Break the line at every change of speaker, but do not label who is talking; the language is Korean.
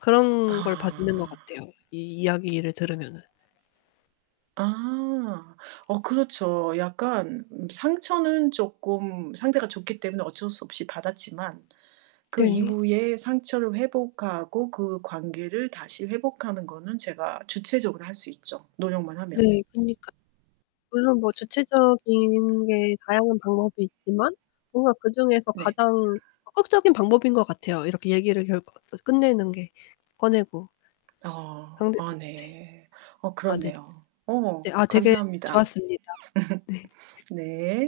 그런 걸 받는 것
아.
같아요 이 이야기를 들으면은.
아. 어 그렇죠. 약간 상처는 쪼끔 상태가 좋기 때문에 어쩔 수 없이 받았지만 그
네.
이후에 상처를 회복하고 그 관계를 다시 회복하는 거는 제가 주체적으로 할 수 있죠 노력만 하면.
네, 그러니까 물론 뭐 주체적인 게 다양한 방법이 있지만 뭔가 그중에서
네.
가장 적극적인 방법인 것 같아요 이렇게 얘기를 결구 어 끝내는 게 꺼내고.
어. 아
상대방한테.
네. 어
아 네.
그렇네요.
네.
어
아 되게
감사합니다.
좋았습니다. 네.
네.